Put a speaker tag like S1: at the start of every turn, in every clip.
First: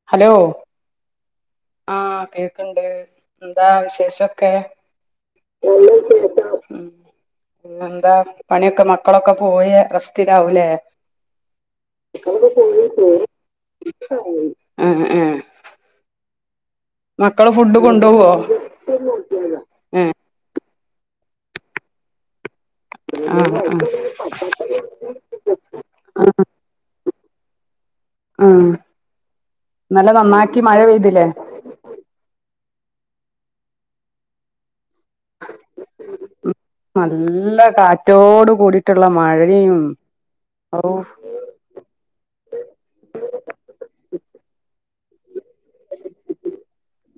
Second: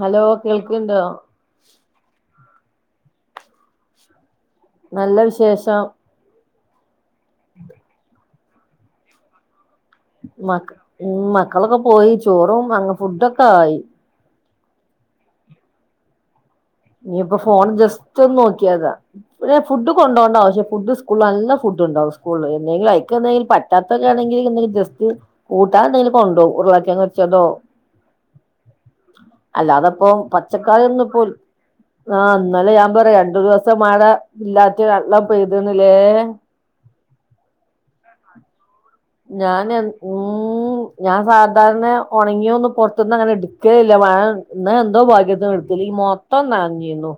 S1: Hello കേൾക്ണ്ടോ
S2: ആഹ് കേൾക്ണ്ട് എന്താ വിശേഷക്കെ
S1: നല്ല വിശേഷം
S2: പിന്നെ എന്താ പണിയൊക്കെ മക്കളൊക്കെ പോയ റെസ്
S1: മ ഉ മക്കളൊക്കെ പോയി ചോറും അ ഫുഡൊക്കെ ആയി
S2: ആഹ് ആഹ്
S1: ഇനീയിപ്പൊ
S2: മക്കള്
S1: ഫോൺ
S2: ഫുഡ്
S1: ജസ്റ്റ്
S2: കൊണ്ടോവോ
S1: ഒന്ന് നോക്കിയാതാ പിന്നെ ഫുഡ്
S2: ഏഹ്
S1: കൊണ്ട്പോണ്ട ആവശ്യം ഫുഡ് സ്കൂൾ നല്ല ഫുഡ്ണ്ടാവും സ്കൂള് എന്തെലും ആയി എന്തെങ്കിലും
S2: ആഹ് ആഹ്
S1: പറ്റാത്തൊക്കെ ആണെങ്കിൽ എന്തെങ്കും ജസ്റ്റ് കൂട്ടാൻ എന്തെങ്കിലും കൊണ്ടോ ഉരുളകിഴങ്ങ് പൊരിച്ചതോ
S2: ആഹ്
S1: അല്ലാതെപ്പോ
S2: ഇന്നലെ നന്നാക്കി മഴ
S1: പച്ചക്കറിയൊന്നും ഇപ്പോ
S2: പെയ്തില്ലേ
S1: ആഹ് അന്നലെ ഞാൻ പറയാ രണ്ടു ദിവസം മഴ ഇല്ലാത്ത വെള്ളം പെയ്തണില്ലേ
S2: നല്ല കാറ്റോട് കൂടി
S1: ഞാൻ എ ഉം
S2: ഔ
S1: ഞാൻ സാധാരണ ഉണങ്ങിയ ഒന്ന് പുറത്തുന്ന് അങ്ങനെ എടുക്കല്ല മഴ ഇന്ന് എന്തോ ഭാഗ്യത്തിനു എടുത്തി അല്ലെമൊത്തം നനഞ്ഞേന്നു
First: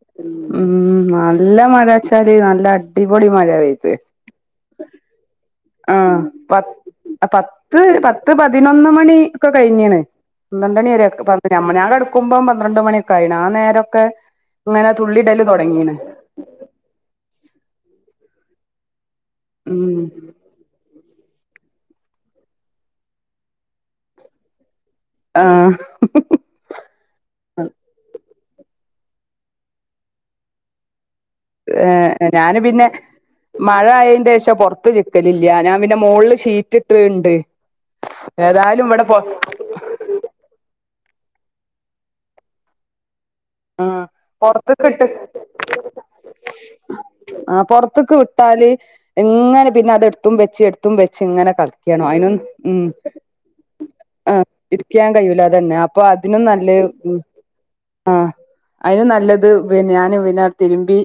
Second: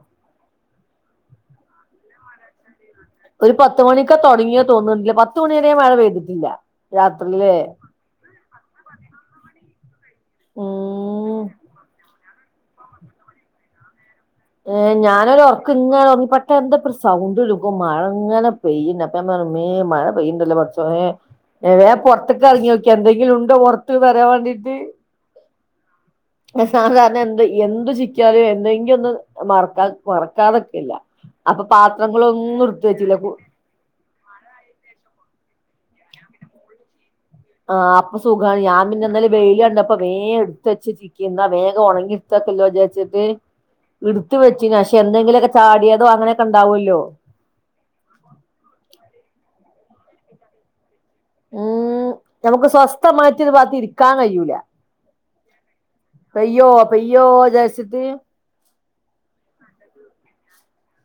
S2: ഉം നല്ല മഴച്ചാല് നല്ല അടിപൊളി മഴ
S1: ഒരു പത്ത്
S2: പെയ്ത്
S1: മണിക്കെ തുടങ്ങിയ തോന്നുന്നു പത്ത് മണി വരെ മഴ
S2: ആഹ്
S1: പെയ്തിട്ടില്ല
S2: പ
S1: രാത്രിയിലെ
S2: പത്ത് പത്ത് പതിനൊന്ന് മണി ഒക്കെ കഴിഞ്ഞീണ് പന്ത്രണ്ട് മണി
S1: ഉം
S2: വരെകെ മ്മ ഞാൻ കെടുക്കുമ്പം പന്ത്രണ്ട് മണിയൊക്കെ ആയി ആഹ് നേരൊക്കെ
S1: ഏ
S2: ഇങ്ങനെ
S1: ഞാനൊരു
S2: തുള്ളിടല്
S1: ഉറർക്ക
S2: തൊടങ്ങീണ്
S1: ഇങ്ങനെ ഉറങ്ങി അപ്പ എന്താ സൗണ്ട് ഇ മഴ അങ്ങെ പെയ്യുന്നപ്പ മേ
S2: ഉം
S1: മഴ പെയ്യണ്ടല്ല വേ പുറത്തൊക്കെ ഇറങ്ങി നോക്കി എന്തെങ്കിലും ഉണ്ടോ പുറത്ത് വാരാൻ വേണ്ടിട്ട്
S2: ആഹ്
S1: സാധാരണ എന്ത് എന്ത് ചിക്കാലോ എന്തെങ്കിലും ഒന്നും മറക്കാ മറക്കാതൊക്കെല്ല അപ്പൊ
S2: ഏഹ് ഞാന്
S1: പാത്രങ്ങളൊന്നും
S2: പിന്നെ
S1: ഇടുത്ത് വച്ചില
S2: മഴ ആയതിന്റെ ശേഷം പുറത്ത് ചിക്കലില്ല ഞാൻ പിന്നെ മുകളില് ഷീറ്റിട്ട്ണ്ട്
S1: ആഹ് അപ്പ സുഖമാണ് ഞാൻ പിന്നെന്താലും വെയില് കണ്ടപ്പം ഇപ്പൊ വേഗം എടുത്ത് വച്ച് ചിക്കി ന്നാ വേഗം ഉണങ്ങിടുത്തക്കല്ലോ വിചാരിച്ചിട്ട്
S2: ആഹ്
S1: എടുത്ത് വെച്ച് പക്ഷെ
S2: പൊറത്ത്ക്ക്ട്ട്
S1: എന്തെങ്കിലുമൊക്കെ ചാടിയതോ അങ്ങനെയൊക്കെ ഉണ്ടാവുമല്ലോ
S2: ആഹ് പുറത്തക്കെ ഇട്ടാല് എങ്ങനെ പിന്നെ അത എടുത്തും വെച്ച് എടുത്തും ത്തും വെച്ച് ഇങ്ങനെ കളിക്കണോ
S1: ഉം
S2: അതിനൊ
S1: നമുക്ക് സ്വസ്ഥമായിട്ട് ഒരു ഭാഗത്ത് ഇരിക്കാൻ
S2: ഉ
S1: കഴിയൂല
S2: ക്കാൻ കഴില അതന്നെ അപ്പൊ അതിനും
S1: പെയ്യോ
S2: നല്ല
S1: പെയ്യോ വിചാരിച്ചിട്ട്
S2: ആഹ് അതിന് നല്ലത് ഞാന് പിന്നെ തിര്മ്പി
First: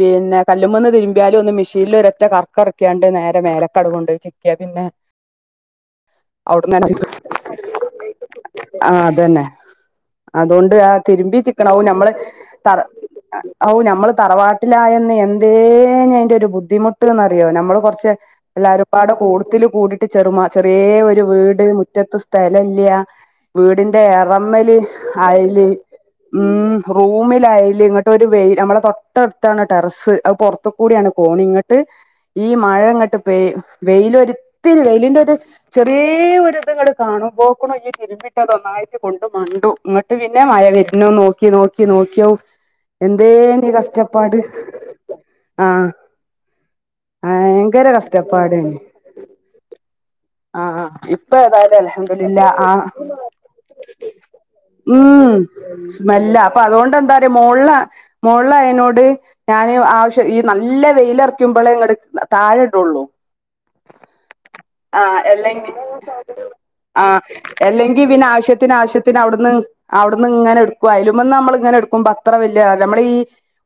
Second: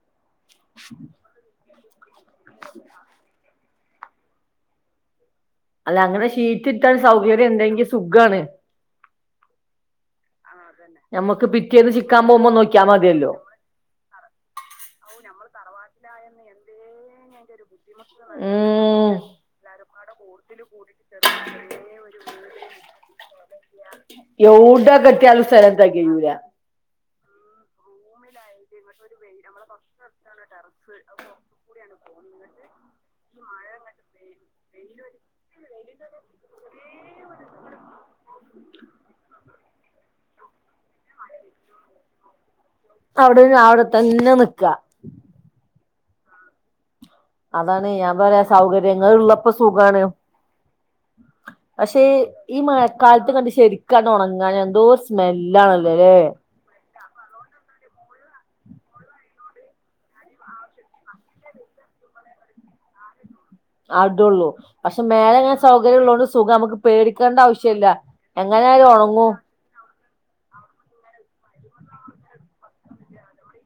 S2: പിന്നെ കല്ലുമന്ന് തിരുമ്പിയാലും ഒന്ന് മിഷീനിൽ ഒര ഒറ്റ കറ്ക്കറ്ക്കാണ്ട് നേരെ മേലക്കടവ കൊണ്ട് ചിക്കിയ പിന്നെ.
S1: അല്ല അങ്ങനെ
S2: അവിടന്ന്
S1: ഷീറ്റിട്ട സൗകര്യം ഉണ്ടങ്കിൽ സുഖാണ്.
S2: ആഹ് അത് തന്നെ അതുകൊണ്ട് ആ തിരുമ്പി
S1: ഞമ്മക്ക്
S2: ചിക്കണാവും
S1: പിറ്റേന്ന്
S2: നമ്മള്
S1: ചിക്കാൻ പോകുമ്പോ
S2: തറ
S1: നോക്കിയാ മതിയല്ലോ
S2: ഔ ഞമ്മള് തറവാട്ടിലായെന്ന് എന്തേ അതിന്റെ ഒരു ബുദ്ധിമുട്ട്ന്ന്റിയോ നമ്മൾ കുറച്ച് പക്ഷെ
S1: ഉം
S2: എല്ലാരുപാട് കൂടുത്തിൽ കൂടിട്ട് ചെറുമ ചെറിയ ഒരു വീട് മുറ്റത്ത് സ്ഥലം ഇല്ല. വീടിന്റെറെ എറമല്
S1: എവിടെ കെട്ടിയാലും
S2: അയല്
S1: [unintelligible]
S2: റൂമിലായല് ഇങ്ങോട്ട് ഒരു വെയിൽ നമ്മളെ തൊട്ടടുത്താണ് ടെറസ്സ് അത് പെറ് ത്ത കൂടിയാണ് കോണി ഇങ്ങോട്ട് ഈ മഴ ഇങ്ങോട്ട് പ വെയില ഒത്തിരി വെയിലിന്റെ ഒരു ചെറിയ ഒരിത് കാണും പോക്കണ തിരുമ്പിട്ടത് ഒന്നായിറ്റ് കൊണ്ട് മണ്ടു. ഇങ്ങോട്ട് പിന്നെ മഴ വരുന്ന നോക്കി നോക്കി നോക്കിയോ
S1: അവിടെ
S2: എന്തേനി
S1: അവിടെ തന്നെ
S2: കഷ്ടപ്പാട്
S1: നിക്കാ
S2: ആഹ് ഭയങ്കര
S1: അതാണ് ഞാൻ പറയാ
S2: കഷ്ടപ്പാടേനി
S1: സൗകര്യങ്ങ ഉള്ളപ്പോ സുഖമാണ്.
S2: ആഹ് ഇപ്പൊ ഏതായാലും അല്ഹംന്തുലില്ല
S1: ഈ
S2: ആഹ്
S1: മഴക്കാലത്ത് കണ്ട് ശരിക്കാണ്ട് ഉണങ്ങാൻ എന്തോ
S2: ഉം
S1: സ്മെല്ലാണല്ലോ ല്ലേ
S2: സ്മെല്ല അപ്പൊ അതുകൊണ്ട് എന്തറിയ മോളില മോള് ആയനോട് ഞാന് ആവശ്യം ഈ നല്ല വെയില എറക്കുമ്പോളെ താഴെ ഇടുള്ളൂ
S1: അടുള്ളൂ പക്ഷെ
S2: ആഹ്
S1: മേലെ
S2: അല്ല
S1: ഇങ്ങനെ സൗകര്യം ഉള്ളോണ്ട് സുഖം നമുക്ക്
S2: ആഹ്
S1: പേടിക്കേണ്ട ആവശ്യല്ല
S2: അല്ലെങ്കി പിന്നെ ആഹ് വശ്യത്തിന്
S1: എങ്ങനായാലും
S2: ആവശ്യത്തിന്
S1: ഉണങ്ങും
S2: അവിടുന്ന് അവിടുന്ന് ഇങ്ങനെ എടുക്കും അയലുമന്ന് നമ്മള ഇങ്ങനെ എടുക്കുമ്പോ അത്ര വല്യ നമ്മള ഈ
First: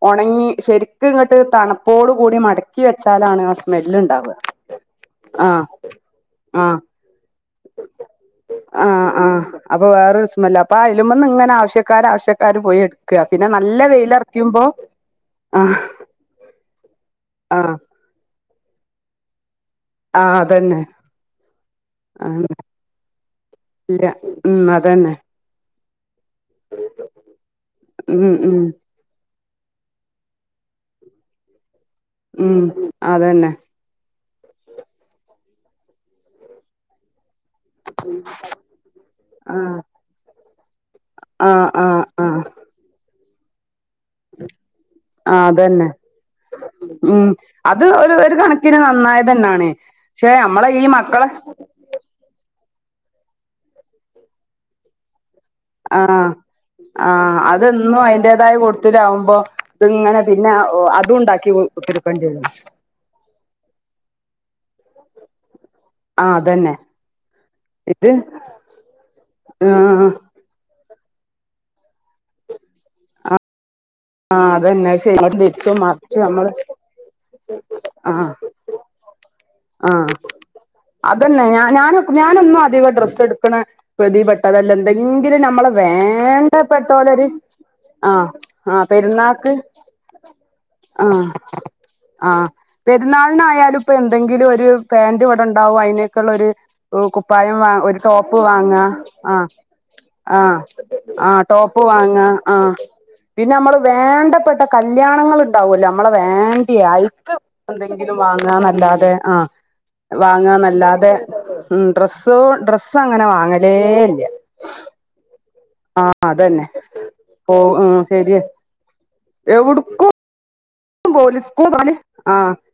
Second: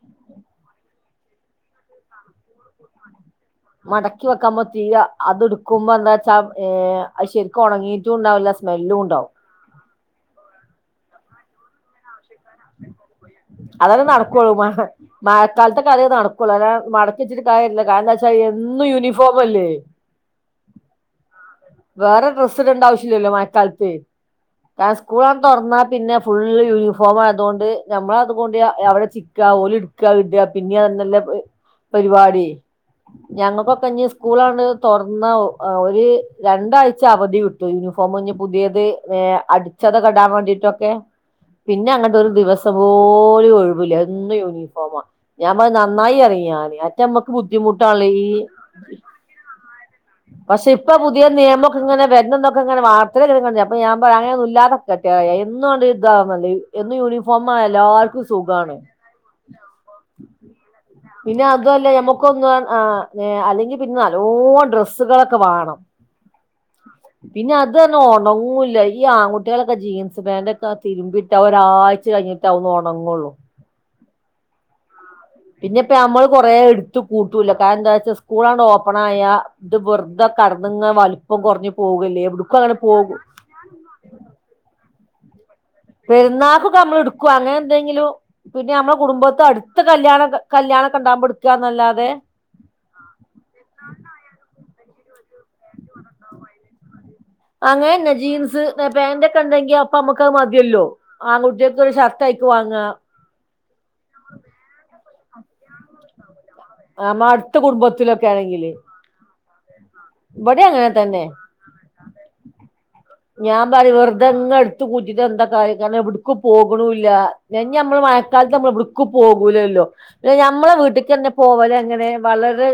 S2: ഉണങ്ങി ശരിക്കും ഇങ്ങോട്ട് തണുപ്പോടു കൂടി മടക്കി വെച്ചാലാണ് സ്മെല്ല്
S1: മടക്കി
S2: ഉണ്ടാവുക
S1: വക്കുമ്പം തീരെ അത്
S2: ആഹ്
S1: എടക്കുമ്പന്താ ച
S2: ആഹ്
S1: ഏ അത് ശരിക്കും ഉണങ്ങീട്ടും ഉണ്ടാവില്ല സ്മെല്ലും ഉണ്ടാവും.
S2: അപ്പ വേറെരു സ്മല്ല അയലുമന്ന് ഇങ്ങനെ ആവശ്വക്കർ ആശ്യ
S1: അതെല്ലാ നടക്കുള്ളൂ
S2: ആഹ്
S1: മഴക്കാലത്തൊക്കെ അതെ നടക്കുള്ളൂ അല്ല മട
S2: ആഹ്
S1: ച്ചിട്കാര്യല്ല കാരണം എന്നും യൂണിഫോം അല്ലേ
S2: ആ അതന്നെ
S1: വേറെ
S2: ആഹ്
S1: ഡ്രസ്സ് ഇടണ്ട ആവശ്യല്ലല്ലോ മഴക്കാലത്ത്
S2: ഇല്ല ഉം
S1: ഞാൻ
S2: അതന്നെ
S1: സ്കൂൾ തുറന്നാ പിന്നെ ഫുള്ള് യൂണിഫോം ആയതുകൊണ്ട് നമ്മള
S2: ഉം
S1: അതുകൊണ്ട്
S2: ഉം
S1: അവിടെ ച്ചി ചിക്ക ഓല് ഇടുക്ക ഇട പിന്നെഅത്‌ ന്നാല്ല പരിപാടി
S2: ഉം അതന്നെ
S1: ഞങ്ങൾക്കൊ കഞ്ഞ സ്കൂളാണ് തുറന്ന ഒരു രണ്ടാഴ്ച്ച അവധി കിട്ടും. യൂണിഫോംഞ് പുതിയത് ഏ
S2: ആഹ്
S1: അടിച്ചത് ഇടാൻ വേണ്ടിട്ടൊക്കെ
S2: ആഹ്
S1: പിന്നെ
S2: ആഹ്
S1: അങ്ങ അ ഒരു
S2: ആഹ്
S1: ദിവസം പോലും ഒഴിവില്ല എന്നും യൂണി ഫോമ
S2: ആഹ്
S1: ഞാൻ പറയും
S2: അതന്നെ
S1: നന്നായി അറിയാന്
S2: ഉം
S1: മറ്റമ്മക്ക്
S2: അത്
S1: ബുദ്ധിമുട്ടാണ്.
S2: ഒരു ഒരു കണകിന് നന്നായത് തന്നെയാണ്. പക്ഷെ നമ്മളെ ഈ
S1: പുതിയ
S2: മക്കളെ
S1: നിയമൊക്കെങ്ങെ വരണം എന്നൊക്കെ ഇങ്ങെ വാർത്ത കണ്ടീനി. ഞാൻ പറയും അങ്ങൊന്ന ഇല്ലാെതെ ട്ടായ എന്നുണ്ട്
S2: ആഹ്
S1: ഇതാന്നല്ല എന്നും യൂണിഫോം ആയാൽ എല്ലാർക്കും സുഖാണ്.
S2: ലാ വുമ്പോ ഇങ്ങനെ പിന്നെ അ
S1: പിന്നെ അതുല്ല ഞമ്മക്കൊന്ന് അല്ലെങ്കിൽ പിന്നെ നല്ലോ ഡ്രെസ്സുകളൊക്കെ വേണം.
S2: ആഹ് അതന്നെ
S1: പിന്നെ അത് തന്നെ
S2: ഇത്
S1: ഒണങ്ങൂല്ല ഈ ആൺകുട്ടികളൊക്കെ
S2: ആഹ്
S1: ജീൻസ് പാന്റ് ക്കെ തിരുമ്പിട്ട ഒരാഴ് കഴിഞ്ഞിട്ടാ അവ് ഉണങ്ങുള്ളൂ
S2: ആഹ് അതന്നെ അഹ് ശരി തിരിച്ചും
S1: പിന്നെപ്പ
S2: മറിച്ചും
S1: നമ്മള് കൊറെേ എടുത്തു കൂട്ടൂല്ല കാരണം എന്താ വച്ചാ
S2: ആഹ്
S1: സ്കൂളണ്ട് ഓപ്പൺ ആയ ഇത്
S2: ആഹ്
S1: വെറുതെ കടന്നങ് വലിപ്പം
S2: അതന്നെ
S1: കുറഞ് പോകല്ലേ എവിടക്കും അങ്ങനെ പോകു
S2: ക്ക്ണ പ്രതിപ്പെട്ടതല്ല എന്തെങ്കിലും നമ്മള്
S1: പെരുന്നാൾകൊക്കെ നമ്മൾ എടുക്കും അങ്ങനെ എന്തെങ്കിലും
S2: ആഹ്
S1: പിന്നെ
S2: ആഹ്
S1: നമ്മുടെ കുടുംബത്ത്
S2: പെരുന്നാക്ക്
S1: അടുത്ത കല്യാ കല്യാണകെണ്ടാക്പോ
S2: ആഹ്
S1: ഇട്ക്ക ന്നല്ലാതെ
S2: ആഹ് പെരുന്നാളിനായാലും ഇപ്പൊ എന്തെങ്കിലും ഒരു പാന്റ് ഇവിടെ ഉണ്ടാവും അയ്നേക്ള്ളൊര് കുപ്പായം വാ ഒരു
S1: അങ്ങനെന്നെ
S2: ടോപ്പ്
S1: ജീൻസ്
S2: വാങ്ങാ
S1: പാന്റ്
S2: ആഹ
S1: ഒക്കെ ഉണ്ടെങ്കി അപ്പൊ നമ്മുക്ക് അത്
S2: ആഹ
S1: മതിയല്ലോ
S2: ആഹ ടോപ്പ്
S1: ആൺകുട്ടികൾക്ക് ഒരു
S2: വാങ്ങ
S1: ഷർട്ട് ആയിക്ക്
S2: ആഹ
S1: വാങ്ങാ
S2: പിന്നെ നമ്മള് വേണ്ടപ്പെട്ട കല്യാണങ്ങൾ ഉണ്ടാവുല്ലോ നമ്മള വേണ്ട [unintelligible]
S1: നമ്മ
S2: അയ്ക്ക്
S1: അടുത്ത
S2: എന്തെങ്കിലും
S1: കുടുംബത്തിലൊക്കെ
S2: വാങ്ങാ
S1: ആണെങ്കില്
S2: നല്ലാതെ ആഹ
S1: ഇവിടെ അങ്ങനെ
S2: വാങ്ങന്നല്ലാതെ
S1: തന്നെ
S2: ഉം ഡ്രസ്സോ ഡ്രസ്
S1: ഞാൻ പറിം വെർധങ്ങ് എടുത്ത് കൂട്ടിട്ട് എന്താ കാര്യം
S2: ആഹ്
S1: എവിടക്
S2: അതന്നെ
S1: പോകുണില്ല
S2: പോ
S1: ഞ്
S2: ഉം
S1: ഞമ്മൾ
S2: ശരിയ
S1: മഴക്കാലത്ത് നമ്മൾ എവിടക്ക് പോകൂലല്ലോ
S2: എവിടുക്കും
S1: ഞമ്മളെ വീട്ട്ക് കന്നേ
S2: പോവൂല സ്കൂൾ
S1: പോവലെങ്ങനെ
S2: ആഹ്
S1: വളരെ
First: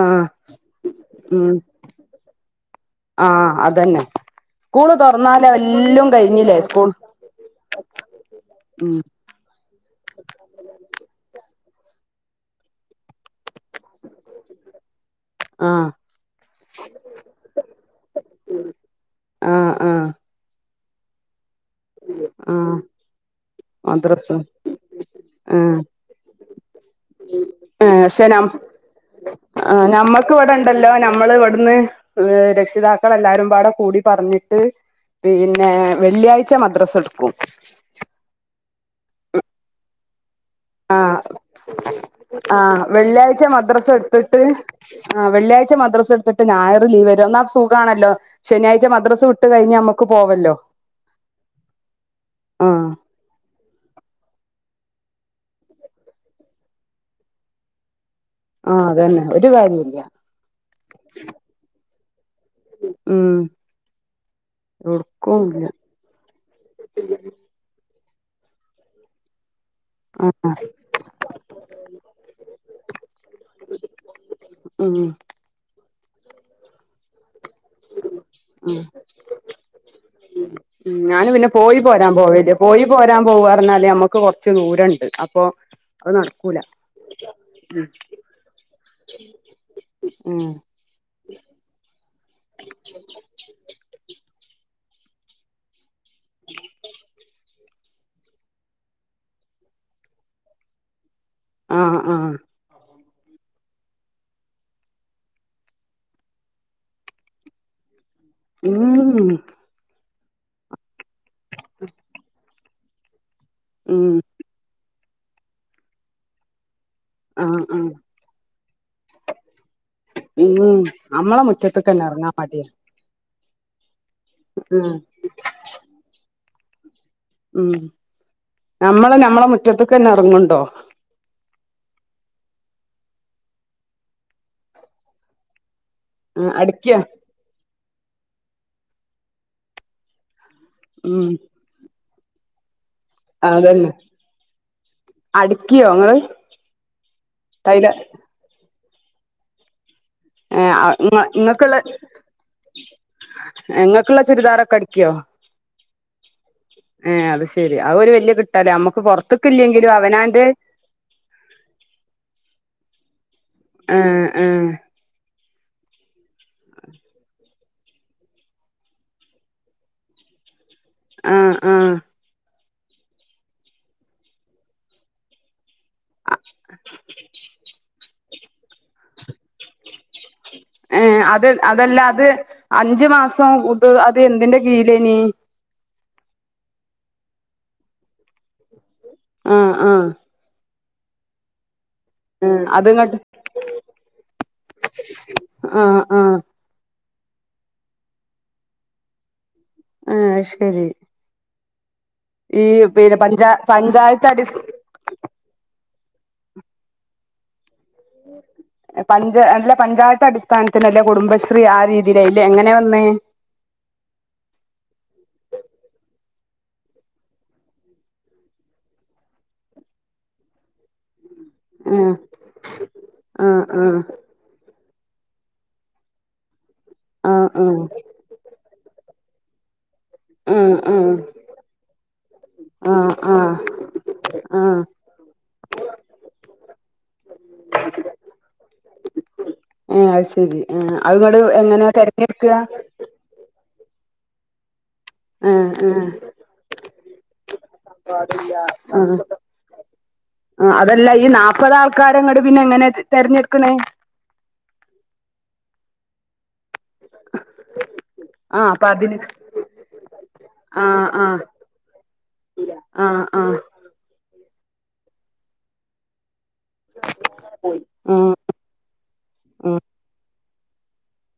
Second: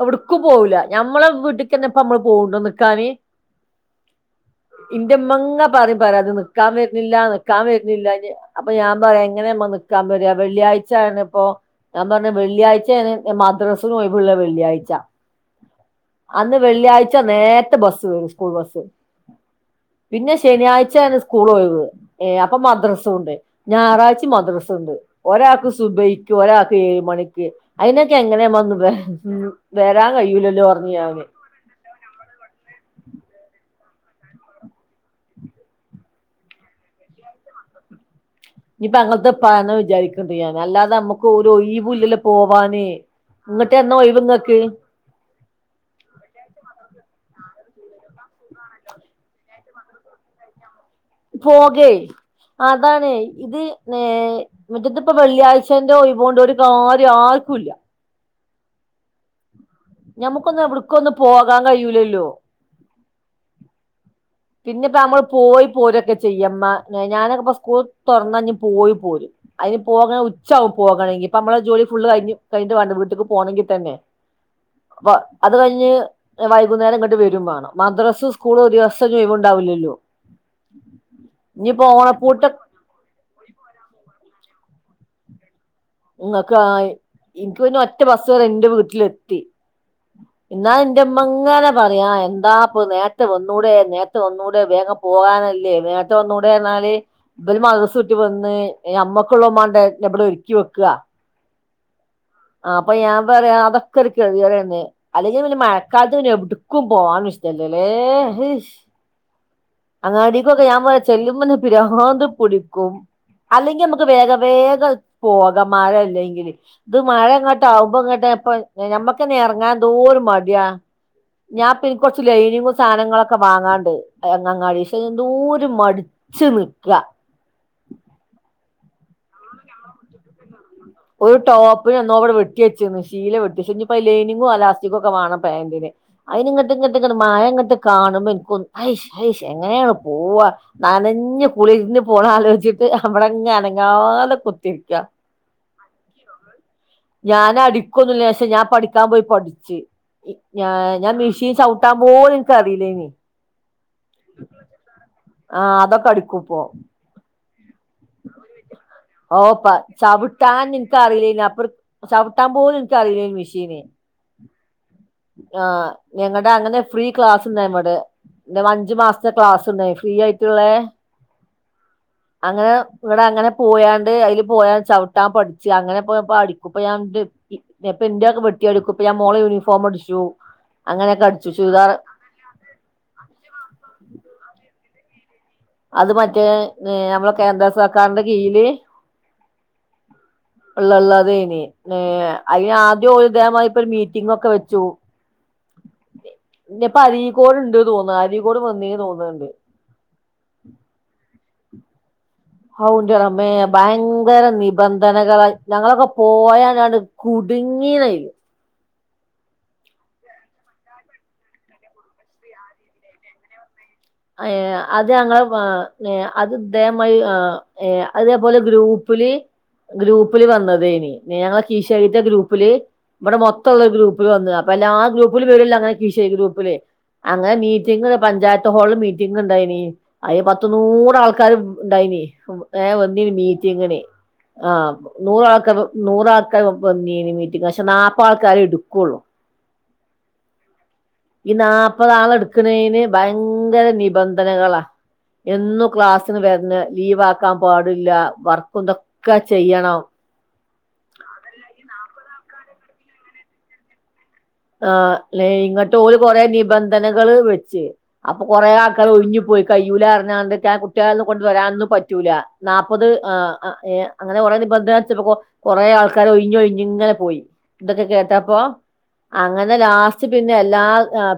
S2: ആഹ്
S1: എവിടക്കും പോവുംല്ല ഞമ്മളെ
S2: ഉം
S1: വീട്ക് ന്ന്യ പ്പം നമ്മള് പോക്ണ്ടോ നിക്കാന്
S2: ആഹ് അതന്നെ സ്കൂള് തുറന്നാല്
S1: ന്റെമ്മങ്ങ പറിം
S2: എല്ലും
S1: പരാതി
S2: കഴിഞ്ഞില്ലേ
S1: നിക്കാൻ
S2: സ്കൂൾ
S1: വര് ന്നില്ല നിക്കാൻ വര്ന്നില്ല അപ്പൊ ഞാൻ
S2: ഉം
S1: പറയാ എങ്ങനെയമ്മ നിക്കാൻ വര വെള്ളിയാഴ്ചാണ് ഇപ്പൊ ഞാൻ പറഞ്ഞ വെള്ളിയാഴ്ചാണ് മദ്രാസിന് ഒയിവ്ള്ള വെള്ളിയാഴ്ച
S2: ആഹ്
S1: അന്ന് വെള്ളിയാഴ്ച നേത്തെ ബസ്സ് വരും സ്കൂൾ ബസ്സ്
S2: ആഹ് ആഹ്
S1: പിന്നെ ശനിയാഴ്ചയാണ് സ്കൂൾ ഒഴിവ് ഏ അപ്പൊ
S2: ആഹ്
S1: മദ്രസുണ്ട്
S2: മദ്രസ
S1: ഞായറാഴ്ച്ചിം മദ്രസുണ്ട് ഒരാൾക്ക്
S2: ആഹ്
S1: സുബൈ ക്ക് ഒരാൾക്ക് ഏയ് മണിക്ക്
S2: ഏഹ്
S1: അതിനൊക്കെ
S2: പക്ഷെ നം
S1: എങ്ങനെമ്മ
S2: ആഹ്
S1: വരാൻ കഴൂലല്ലോ പറഞ്ഞു ഞാന്
S2: ഏ രക്ഷിതാക്കൾ എല്ലാരുംപാടെ കൂടി പറഞ്ഞിട്ട് പിന്നെ വെള്ളിയാഴ്ച മദ്രസടുക്കും
S1: ഇനിപ്പ അങ്ങൾ തപ്പ ന്ന് വിചാരി- എന്തെയ്യാന അല്ലാതെ
S2: ആഹ്
S1: നമുക്ക് ഒരു ഒഴിവു ല്ലല്ലോ
S2: ആഹ്
S1: പോവാന്
S2: വെള്ളിയാഴ്ച
S1: ഇങ്ങട്ട്
S2: മദ്രസ
S1: എന്ന ഒഴിവ്
S2: എടുത്തിട്ട്
S1: ഇങ്ങക്ക്
S2: ആഹ് വെള്ളാഴ്ച മദ്രസ് എടുത്തിട്ട് ഞായർ ലീവരോ എന്നാൽ സുഖാണല്ലോ ശനിയാഴ്ച മദ്രസ് വിട്ട് കഴിഞ്ഞ നമ്മക് പോവല്ലോ
S1: പോകേയ്
S2: ആഹ്
S1: അതാണ് ഇത് ഏയ്‌ മറ്റത്പ്പ വെള്ളിയാഴ്ചന്റെ ഒഴിവോണ്ട് ഒരു കാര്യം ആർക്കുംല്ല
S2: ആഹ് അതെന്നെ ഒരു കാര്യുല്ല
S1: ഞമുക്കൊന്ന് എവിട് ക്കൊന്ന് പോകാൻ കയൂലല്ലോ
S2: ഉം
S1: പിന്നെപ്പോ നമ്മള്
S2: എവ്ട്ക്കുല്ല
S1: പോയി പോരൊക്കെ ചെയ്യമ്മ ഞാനൊക്കെ ഇപ്പ സ്കൂൾ തുറന്ന പോയി പോരും അതിന് പോകണ
S2: ആഹ്
S1: ഉച്ചാവും പോകണെങ്കിൽ ഇപ്പ നമ്മടെ ജോലി ഫുള്ള് കഴിഞ്ഞിട്ട് വേണ്ടേ വീട്ടേക്ക് പോകണെങ്കിൽ തന്നെ
S2: ഉം
S1: അ അത് കഴിഞ്ഞ് വൈകുന്നേരം ഇങ്ങോട്ട് വരുംമാണം മദ്രസ് സ്കൂള് ഒരു
S2: ഉം
S1: ദിവസ ഓരോഴിവ് ഉണ്ടാവു ല്ലല്ലോ [unintelligible]
S2: ഉം ഞാൻ പിന്നെ പോയി പോരാൻ
S1: ഓണപ്പൂട്ട
S2: പോവല്ലേ പോയി പോരാൻ പോവ പറഞ്ഞാല് നമ്മക്ക് കുറച്ച് ദൂരണ്ട് അപ്പൊ അത് നടക്കൂല
S1: ങ്ങക്ക്യ് എനിക്ക്ന്നെ ഒറ്റ ബസ് കേറിയാൽ ന്റെ വീട്ടിലെത്തി
S2: ഉം
S1: ഇന്നാന്റെ ഇമ്മങ്ങനെ പറയും എന്താപ്പത് നേരത്തെ വന്നൂടെ നേര- ത്തെ വന്നൂടെ വേഗം പോകാനല്ലേ നേരത്തെ വന്നൂടെർഞ്ഞല് ബല് മദ്രസ് വി - വന്ന് ഞമ്മക്ക് ഉള്ളത് മാണ്ട ഇവിടെ ഒരുക്കി വെക്ക
S2: ആഹ് ആഹ്
S1: ആ അപ്പൊ ഞാൻ പറയാ അതൊക്കൊര് കഴുകലെന്നെ അല്ലെങ്കി പിന്നെ മഴക്കാലത്ത് പിന്നെവ്ട്ക്കും പോവാനുഷ്ടല്ലല്ലേ
S2: ഊ ഉം
S1: അങ്ങാടിക്കൊക്കെ ഞാൻ പോയാ ചെല്ലുമ്പ ന്നെ പ്‌രാന്ത് പിടിക്കും അല്ലെങ്കി ഞമ്മക്ക്
S2: ഉം
S1: വേഗം വേഗ പോക മഴല്ലെങ്കില്. ത്
S2: ആഹ് ആഹ്
S1: മഴങ്ങോട്ടാവുമ്പോ ങ്ങട്ട് എപ്പൊ എ ഞമ്മക്കെന്നെ എറങ്ങാൻ ന്തോരുമടിയാ
S2: ഉം നമ്മളെ
S1: ഞാപ്പേ ന്നി
S2: മുറ്റത്ത്ക്കെന്നെ
S1: കൊർച്ച്
S2: എർങ്ങാൻ മടിയാ
S1: [unintelligible] സാനങ്ങളൊക്കെ വാങ്ങാണ്ട് എ ങ്ങങ്ങാടിന്ന്
S2: ഉം
S1: ശെ എന്തോരു മടിച്ച് നിക്ക
S2: ഉം ഞമ്മള് ഞമ്മളെ മുറ്റത്തെ ക്കെന്നെർങ്ങ്ണ്ടോ
S1: ഒരു ടോപ്പ്നെന്നോ വിടെ വെട്ട്യച്ചിന്ന് ശീല വെട്ടിച്ച് ഞ്ഞിപ്പോ ലൈനിങ്ങും അലാസ്റ്റിക്കും ഒക്കെ വാണം പാന്റിന് അയിന്
S2: ആഹ്
S1: ങ്ങട്ട് ങ്ങട്ട്
S2: അടിക്ക്യോ
S1: ങ്ങട്ട് മഴ ങ്ങട്ട് കാണുമ്പൻക്കൊ ഹൈഷ് ഹൈഷ് എങ്ങനെയാണ് പോവാ
S2: ഉം
S1: നനഞ്ഞു കുളിര്ന്ന് പോണാ ലോച്ചിട്ട് വടെങ്ങനെ
S2: അതന്നെ
S1: അനങ്ങാതെ കുത്തിരിക്കാ
S2: അടിക്ക്യോ ങ്ങള്?
S1: ഞാനടിക്കൊന്നില്ല പക്ഷേ ഞാൻ പഠിക്കാൻ പോയി പഠിച്ച് ഇ ഞാ
S2: ഏഹ്
S1: ഞാൻ
S2: ഇങ്ങ
S1: മെഷീൻ
S2: ഇങ്ങക്ക്ള്ള
S1: ചൗട്ടാൻ പോലും എൻക്കറിയില്ലേനി [inaudible]
S2: ഇങ്ങക്ക്ള്ള ചുരിദാറൊക്കെ അടിക്ക്യോ
S1: ആഹ് അതൊക്ക ടിക്കു പ്പോ
S2: ഏഹ് അത് ശെരി അഒരു വല്യ കിട്ടല നമ്മുക്ക് പൊറത്തക്ക ല്ലെങ്കിലും അവനാന്റെ
S1: ക്കറിയില്ലയ്നി അപ്‌ർ ചവിട്ടാ പോലും എനിക്കറിയൂലായ്നു മിഷീന്
S2: ഏഹ് ഏഹ്
S1: ആഹ് ഞങ്ങടെ അങ്ങനെ ഫ്രീ ക്ലാസ് ണ്ടായ്ന് വടെ ദെ വഞ്ചുമാസ്ത്തെ ക്ലാസ് ണ്ടായിൻ ഫ്രീ ആയിട്ട്ള്ളെ
S2: ആഹ് ആഹ്
S1: അങ്ങനെ വിടങ്ങനെ പോയാണ്ട് അയില് പോയാ ചവ് ട്ടാൻ പഠിച്ചു അങ്ങനെ പ്പ പഠിക്കും മ്പ ഞാൻ ന്റ പ്പന്റൊക്ക വെട്ടി അടിക്കും [unintelligible] പ്പൊ ഞാൻ മോളെ യൂണിഫോമ ടിച്ചു
S2: ഏഹ്
S1: അങ്ങനെയൊക്കെ
S2: അത്
S1: അടിച്ചു ചുരിദാറ്
S2: അതല്ല അത് അഞ്ചു മാസം ഉഡ് അതെന്തിന്റെ കീഴിലേനി?
S1: അത് മറ്റേ നെ നമ്മള കേന്ദ്ര സർക്കാരിന്റെ കീഴില്
S2: ആഹ് ആഹ്
S1: ള്ളള്ള തേനി നേ
S2: ഏഹ് അത്ങ്ങട്ട്
S1: അയിനാദ്യോല് ദേ മാതിരി പ്പൊരു മീറ്റിംഗൊക്ക വെച്ചു
S2: അ ആആഹ്
S1: പിന്നപ്പരീക്കോട് ണ്ട് തോന്ന് അരീക്കോട് വന്നിനു തോന്ന്ണ്ട്.
S2: ഏഹ് അയ് ശരി
S1: ഹൗ ന്റ
S2: പിന്നെ
S1: റബ്ബേ
S2: പഞ്ചാ പഞ്ചായത്ത്
S1: ഭയങ്കര
S2: അടിസ്
S1: നിബന്ധനകളാൽ ഞങ്ങളൊക്കെ പോയാലാട് കുടുങ്ങ്യായ്
S2: എ പഞ്ച അല്ല പഞ്ചായത്ത ടിസ്ഥാനത്തിലല്ലേ കുടുംബശ്രീ ആ രീതിയിലയ്ല്ലേ എങ്ങനെ വന്നേ?
S1: അയ് അത് ഞങ്ങളെ വ ഏ അത് ദേ മായി ആ ഏഹ് അഅ്തേപോലെ ഗ്രൂപ്പില് ഗ്രൂപ്പില് വന്നതെയ്നി [unintelligible]
S2: ആഹ്
S1: കീശഴിത്തെ ഗ്രൂപ്പില് ബടെ
S2: ആഹ്
S1: മൊത്തള്ള ഗ്രൂ പിൽ വന്ന് അപെല്ലാ ഗ്രൂപ്പിലും വരുഅല്ലൊ അങ്ങനെ കിഴിശേരി ഗ്രൂപ്പില്
S2: ആഹ്
S1: അങ്ങനെ
S2: ആഹ്
S1: മീറ്റിംങ്ങില് പഞ്ചായത്ത് ഹോള് മീറ്റിംഗ് ണ്ടായിനി അയിന് പത്ത്
S2: ആഹ് ആഹ്
S1: നൂറാൾക്കാർ ണ്ടായിനി ഹും ഏ
S2: ആഹ്
S1: വന്നീനി
S2: ആഹ്
S1: മീറ്റിങ്ങിന് ആഹ് നൂറാൾക്ക നൂറാൾക്കാര് വന്നീനി മീറ്റിംഗിന് പക്ഷെ നാപ്പാൾക്കാരെ എടുക്കുള്ളൂ
S2: ഏഹ് അഅ് ശരി ആ അഅ് ങ്ങട്
S1: ഈ
S2: എങ്ങനാ
S1: നാപ്പത് ആളെ
S2: തെരഞ്ഞെട്ക്കാ?
S1: എടുക്കണേന് ഭയങ്കര നിബന്ധനകളാ
S2: ഏഹ്
S1: എന്നും
S2: ഏഹ്
S1: ക്ലാസ്സിന് വര്ന ലീവ് ആക്കാൻ പാടില്ല വർക്കും
S2: ആഹ്
S1: തൊക്കെ ചെയ്യണം
S2: ആഹ് അതല്ല ഈ നാല്പ്പത് ആൾക്കാരെ ങ്ങട് പിന്നെ എങ്ങനെ തെരഞ്ഞെടുക്കണേ
S1: ആഹ് അല്ലെ ഇങ്ങട്ട് പോല് കൊറെ നിബന്ധനകൾ വെച്ച് അപ്പൊ
S2: ആഹ്
S1: കൊറേ ആക്കൾ
S2: അതിന്
S1: ഒഴിഞ്ഞി പോയി കയ്യൂല അറിഞ്ഞാണ്ട് ൻ
S2: ആഹ്
S1: കുട്ടിളെന്നും
S2: ആഹ്
S1: കൊണ്ട് വരാനൊന്നും പറ്റൂല നാപ്പത് ആഹ് അഹ് ഏഹ് അങ്ങെനെ കൊറേ നിബന്ധനച്ചപ്പോ കൊറേ ആൾക്കാര് ഒഴിഞ്ഞഴിഞ് ഇങ്ങനെ പോയി ഇതൊക്കെ
S2: ആഹ്
S1: കേട്ടപ്പോ അങ്ങനെ
S2: ആഹ്
S1: ലാസ്റ്റ് പിന്നെ എല്ലാ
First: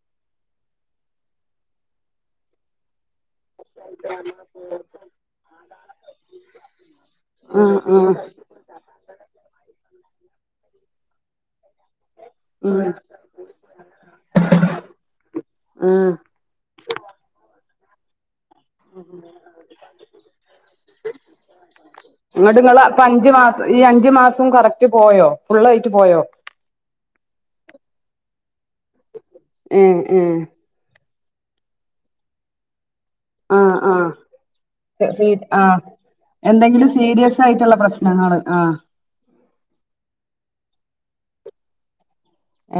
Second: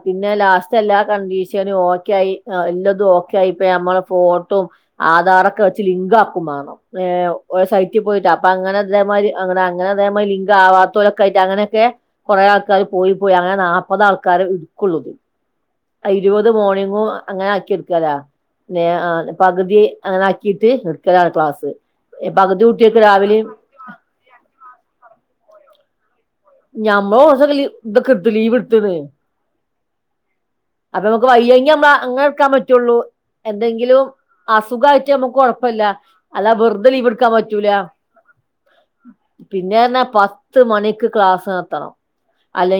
S1: പിന്നെ ലാസ്റ്റ് എല്ലാ കണ്ടീഷനും ഓക്കെയി എല്ലതും ഓ കായി ഇപ്പ നമ്മളെ ഫോട്ടും ആധാറൊക്കെ വെച്ച് ലിങ്ക് ആക്കും വേണം ഏഹ് ഒരെ
S2: ആഹ്
S1: സൈറ്റി
S2: ആഹ്
S1: പോയിട്ട് ആ പ്പങ്ങനെ തേമാരി അങ്ങന അങ്ങനെ അതേമാതിരി ലിംഗ ആവാത്തോലൊക്കായിട്ട് അങ്ങനെക്കെ കുറേ ആ
S2: ഉം
S1: ക്കഹ് പോയി പോയി അങ്ങനെ നാപ്പത് ആൾക്കാര എടുക്കുള്ളു
S2: ആഹ്
S1: അഹ് ഇരുവ ത് മോർണിങ്ങും അങ്ങനെ ആക്കിടുക്കലാ നേആ പകുതി അങ്ങനാക്കിയിട്ട് ഇട്ക്കലാണ് ക്ലാസ്സ്
S2: ഇങ്ങട്ട് ങ്ങള് അപ്പൊ അഞ്ചു മാസം ഈ അഞ്ചു മാസം കറക്റ്റ് പോയോ ഫുള്ളയിട്ട് പോയോ
S1: ഞമ്മോ [unintelligible] ഇതൊക്കെ എടുത്ത് ലീവ് എടുത്ണ്
S2: ഏഹ് ഏഹ്
S1: അപ്പൊ നമുക്ക് വയ്യങ്കി അങ്ങനെ എക്കാൻ പറ്റുള്ളൂ
S2: ആഹ്
S1: എന്തെങ്കിലും
S2: ആഹ്
S1: അസുഖ ആയ്ട്ടാ
S2: സീ
S1: നമുക്ക്
S2: ആഹ്
S1: കൊഴപ്പല്ല അല്ലാ വെറുത ലീവെടുക്കാൻ പറ്റൂല
S2: ഞങ്ങള് ആഹ്
S1: പിന്നെർഞ പത്ത് മണിക്ക് ക്ലാസ്സ് എത്തണം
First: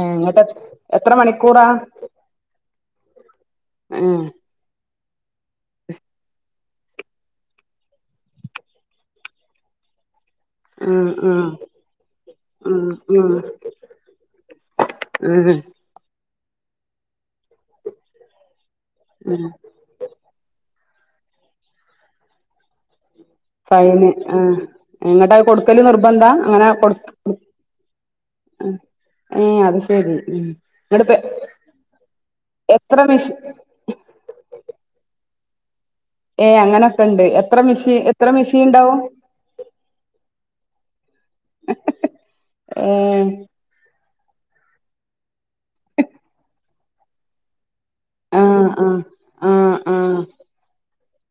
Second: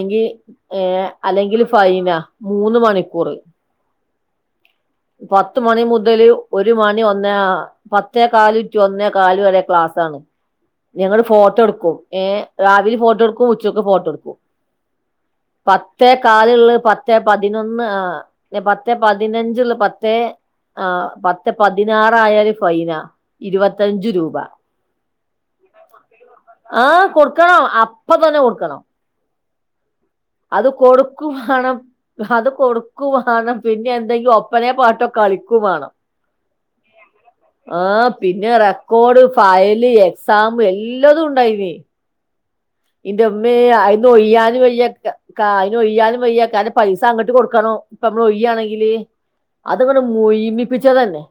S2: ഏഹ് ഇങ്ങട്ട്
S1: ഏർ
S2: എത്ര
S1: അല്ലെങ്കിൽ
S2: മണിക്കൂറാ
S1: ഫൈന മൂന്ന് മണിക്കൂറ്
S2: ഏഹ്
S1: പത്ത് മണി മുതല് ഒരു മണി ഒന്നാ പത്തേ കാല് ടു ഒന്നേ കാലു വരെ ക്ലാസാണ്
S2: ആഹ്
S1: ഞങ്ങള്
S2: ആഹ്
S1: ഫോട്ടോ എടുക്കും ഏഹ്
S2: ആഹ്
S1: രാവിലെ ഫോ
S2: ആഹ്
S1: ട്ടോടുക്കും ഉച്ചക്ക ഫോട്ടടുക്കും
S2: ആഹ്
S1: പ പത്തേ കാലിള്ളെ പത്തെ പതിനൊന്ന് ആഹ് പത്തെ
S2: ആഹ്
S1: പതിനഞ്ചിള്ളെ പത്തെ ആഹ് പത്ത് പതിനാറായാല് ഫൈനാ
S2: ഫൈന്
S1: ഇരുപത്തഞ്ചു രൂപ
S2: ആഹ് ഇങ്ങട്ട് അത് കൊടുക്കല് നിർബന്ധ അങ്ങനെ കൊടു
S1: ആഹ് കൊടുക്കണം അ പ്പതന്നെ കൊടുക്കണം
S2: ഏഹ് അത് ശരി ഉം
S1: അത്
S2: ഇങ്ങട്ട്പ്പ
S1: കൊടുക്കും വാണം അത്
S2: എത്ര
S1: കൊടുക്കു
S2: മിഷ്
S1: വാണം പിന്നെ എന്തെങ്കു പന പാട്ടൊക്കെ കളിക്കു വേണം
S2: ഏഹ് അങ്ങനെയൊക്കെ ഉണ്ട് എത്ര
S1: ആ
S2: മെഷീ എത്ര
S1: പിന്നെ
S2: മെഷീൻണ്ടാവും
S1: റെക്കോർഡ് ഫയല് എക്സാം എല്ലതും ഉണ്ടായിനി
S2: ഏഹ്
S1: ന്റെമ്മേ അയിനൊയ്യാനും വയ്യ കാ അയിനൊയ്യാനും വയ്യ കര്ന പൈസ അങ്ങട്ട് കൊടുക്കണോ ഇപ്പ നമ്മള്
S2: ആഹ്
S1: ഒയ്യാണെങ്കില്
S2: ആഹ് ആഹ്
S1: അതങ്ങ മുയ്മിപ്പിച്ചതന്നെ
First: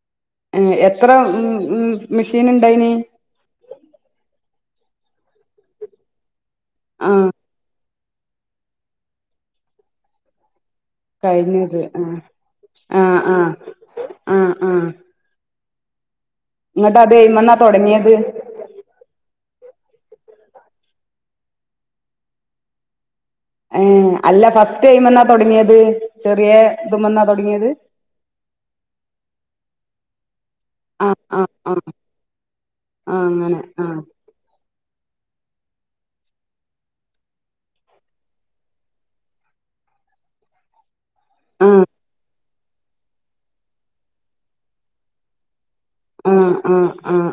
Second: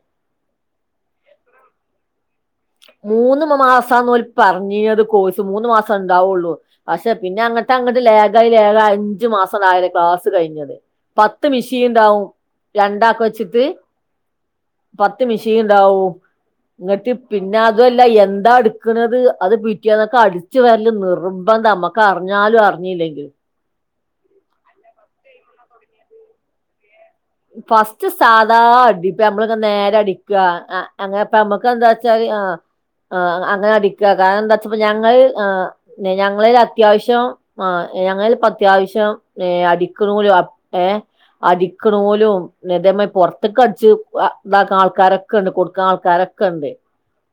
S2: എഹ് എത്ര ഉം ഉം മെഷീൻ ഇണ്ട
S1: മൂന്ന് മാസ ആന്ന് ഓര് പറഞ്ഞിയത് കോഴ്സ് മൂന്നു മാസം ഉണ്ടാവുള്ളു പക്ഷെ
S2: ആഹ്
S1: പിന്നെ അങ്ങട്ട് അങ്ങട്ട് ലേഖയി ലേഖയി അഞ്ചു മാസംട് ആയേരെ ക്ലാസ്സ് കഴിഞ്ഞത് പത്ത്
S2: കഴിഞ്ഞത്
S1: മിഷീൻ
S2: ആഹ്
S1: ഉണ്ടാവും
S2: ആഹ്
S1: രണ്ടാക്കു
S2: ആഹ്
S1: വെച്ചിട്ട്
S2: ആഹ് ആഹ്
S1: പ ത്ത് മിഷീൻ ഉണ്ടാവു ഇങ്ങട്ട്
S2: അത് എയ്മന്നാ
S1: പിന്നെ അതു അല്ല
S2: തൊടങ്ങിയത്
S1: എന്താടു ക്ണത് അത് പിറ്റേന്നക്കു അടിച്ചു വരല് നിർബന്ധ നമ്മുക്ക് അറിഞ്ഞാലും അറിഞ്ഞില്ലെങ്കിലു
S2: ഏഹ് അല്ല ഫസ്റ്റ് ടൈം എന്നാ തുടങ്ങിയത് ചെറ്യേ ഇതുമ്മ
S1: ഫസ്റ്റ് സാധാ അടി ഇപ്പ നമ്മള നേര അടി ക്കാ
S2: ആഹ്
S1: അങ്ങൻപ്പ
S2: ആഹ്
S1: നമുക്ക്
S2: ആഹ്
S1: എന്താച്ചാല് ആഹ് ആഹ് അങ്ങനെ അടിക്കാ കാരണംന്താ ച്ചപ്പ ഞാന് ന്നയ് ആഹ് ഞങ്ങളേലത്യാവിശ്യം ആ ഞങ്ങളേല് പ്പത്യാവിശ്യം ഏഹ് അടിക്ക്ണോലു ഏഹ്
S2: ആഹ്
S1: അടിക്ക്നോലും തേമ്മ പൊർത്ത്ക്കട്ച്ച് താക്ക്ണാൾക്കാരൊ ക്കെണ്ട്
S2: ആഹ്
S1: കൊട്ക്ക്ണാൾക്കാരൊക്കെണ്ട്
S2: ആഹ് ആഹ് ഉം